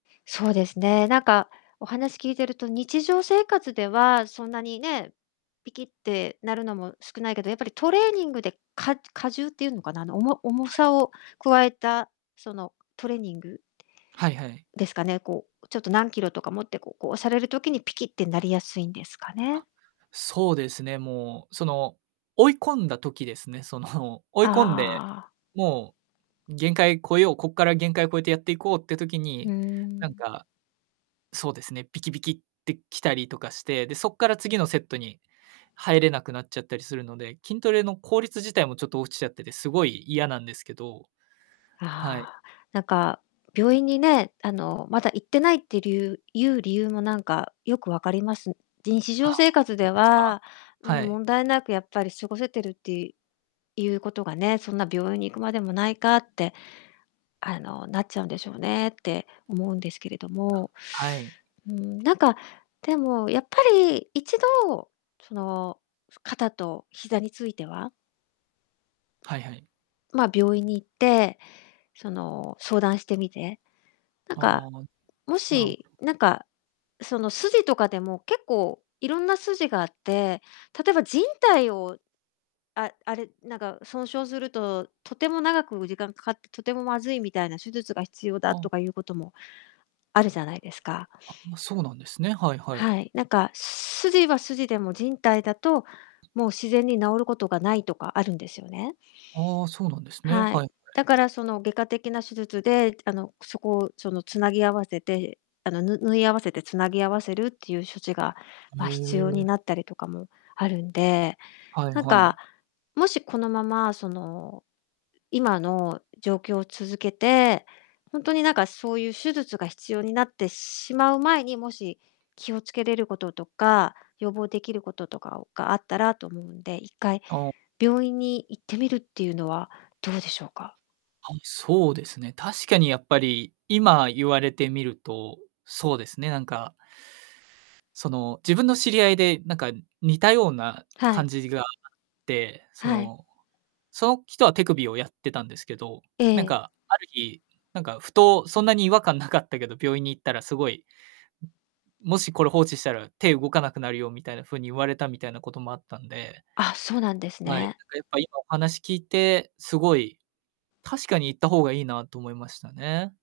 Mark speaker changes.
Speaker 1: そうですね、なんか、お話聞いてると、日常生活ではそんなにね、ピキッってなるのも少ないけど、やっぱり、トレーニングで、か加重っていうのかな、あの、おも重
Speaker 2: はい。
Speaker 1: さを加えた、その、トレーニング
Speaker 2: はいはい。
Speaker 1: ですかね、こう、ちょっと、何キロとか持って、ここう、される時に、ピキッてなりやすいんですかね？
Speaker 2: あ、そうですね、もう、その、追い込んだ時ですね、その、追い込んで、
Speaker 1: ああ。
Speaker 2: もう、限界超えよう、こっから限界を超えてやっていこうって時
Speaker 1: うー
Speaker 2: に、なん
Speaker 1: ん。
Speaker 2: か、そうですね、ピキビキってきたりとかして、で、そっから次のセットに入れなくなっちゃったりするので、筋トレの効率自体もちょっと落ちちゃってて、すごい嫌なんですけど。はい。
Speaker 1: ああ、なんか、病院にね、あの、まだ行ってないって理由いう理由もなんか、よくわかります。で、日
Speaker 2: あ、
Speaker 1: 常生
Speaker 2: ほ
Speaker 1: 活
Speaker 2: んと
Speaker 1: で
Speaker 2: ですか、
Speaker 1: は、うん、
Speaker 2: はい。
Speaker 1: 問題なく、やっぱり、過ごせてるって、いいうことがね、そんな、病院に行くまでもないかって、あの、なっちゃうんでしょうねって思うんですけれど
Speaker 2: あ、
Speaker 1: も、
Speaker 2: はい。
Speaker 1: うーん、なんか、でも、やっぱり一度、その、肩と膝については
Speaker 2: はいはい。
Speaker 1: まあ、病院に行って、その、相談してみて、なん
Speaker 2: あ
Speaker 1: か、
Speaker 2: あ。
Speaker 1: も
Speaker 2: なるほ
Speaker 1: し、
Speaker 2: ど。
Speaker 1: なんか、その、スジとかでも結構いろんなスジがあって、例えば靭帯を、ああれ、なんか損傷すると、とても長く時間かかって、とてもまずいみたいな、手術が必要だ
Speaker 2: あ
Speaker 1: と
Speaker 2: あ。
Speaker 1: かいうこともあるじゃないですか。
Speaker 2: あ、ま、そうなんですね。はいはい。
Speaker 1: はい、なんか、スジはスジでも、靭帯だと、もう自然に治ることがないとかあるんですよね。
Speaker 2: ああ、そうなんですね。
Speaker 1: は
Speaker 2: は
Speaker 1: い。
Speaker 2: い。は
Speaker 1: だ
Speaker 2: い。
Speaker 1: から、その、外科的な手術で、あの、そこを、その、つなぎ合わせて、あの、ぬ縫い合わせて、つなぎ合わせるっていう処置が、ま、必要に
Speaker 2: ええ。
Speaker 1: なったりとかもあるんで、
Speaker 2: はい
Speaker 1: なん
Speaker 2: は
Speaker 1: か、
Speaker 2: い。
Speaker 1: もしこのまま、その、今の状況を続けて、ほんとになんか、そうゆう手術が必要になってしまう前に、もし、気をつけれることとか、予防できることとかをが、あったらと思うんで、一回、
Speaker 2: あ。
Speaker 1: 病院に行ってみるっていうのはどうでしょうか？
Speaker 2: はい、そうですね、確かに、やっぱり、今、言われてみると、そうですね、なんかその、自分の知り合いで、なんか、似たような
Speaker 1: は
Speaker 2: 感
Speaker 1: い。
Speaker 2: じがあって、そ
Speaker 1: はい。
Speaker 2: の、その人は手首をやってたんですけど、
Speaker 1: え
Speaker 2: なん
Speaker 1: え。
Speaker 2: か、ある日、なんか、ふと、そんなに違和感なかったけど、病院に行ったらすごい「もし、これ、放置したら、手、動かなくなるよ」みたいな風に言われた、みたいなこともあったんで
Speaker 1: あ、そうなんです
Speaker 2: はい、
Speaker 1: ね。
Speaker 2: なんか、やっぱ、今、お話聞いて、すごい、確かに、行った方がいいなと思いましたね。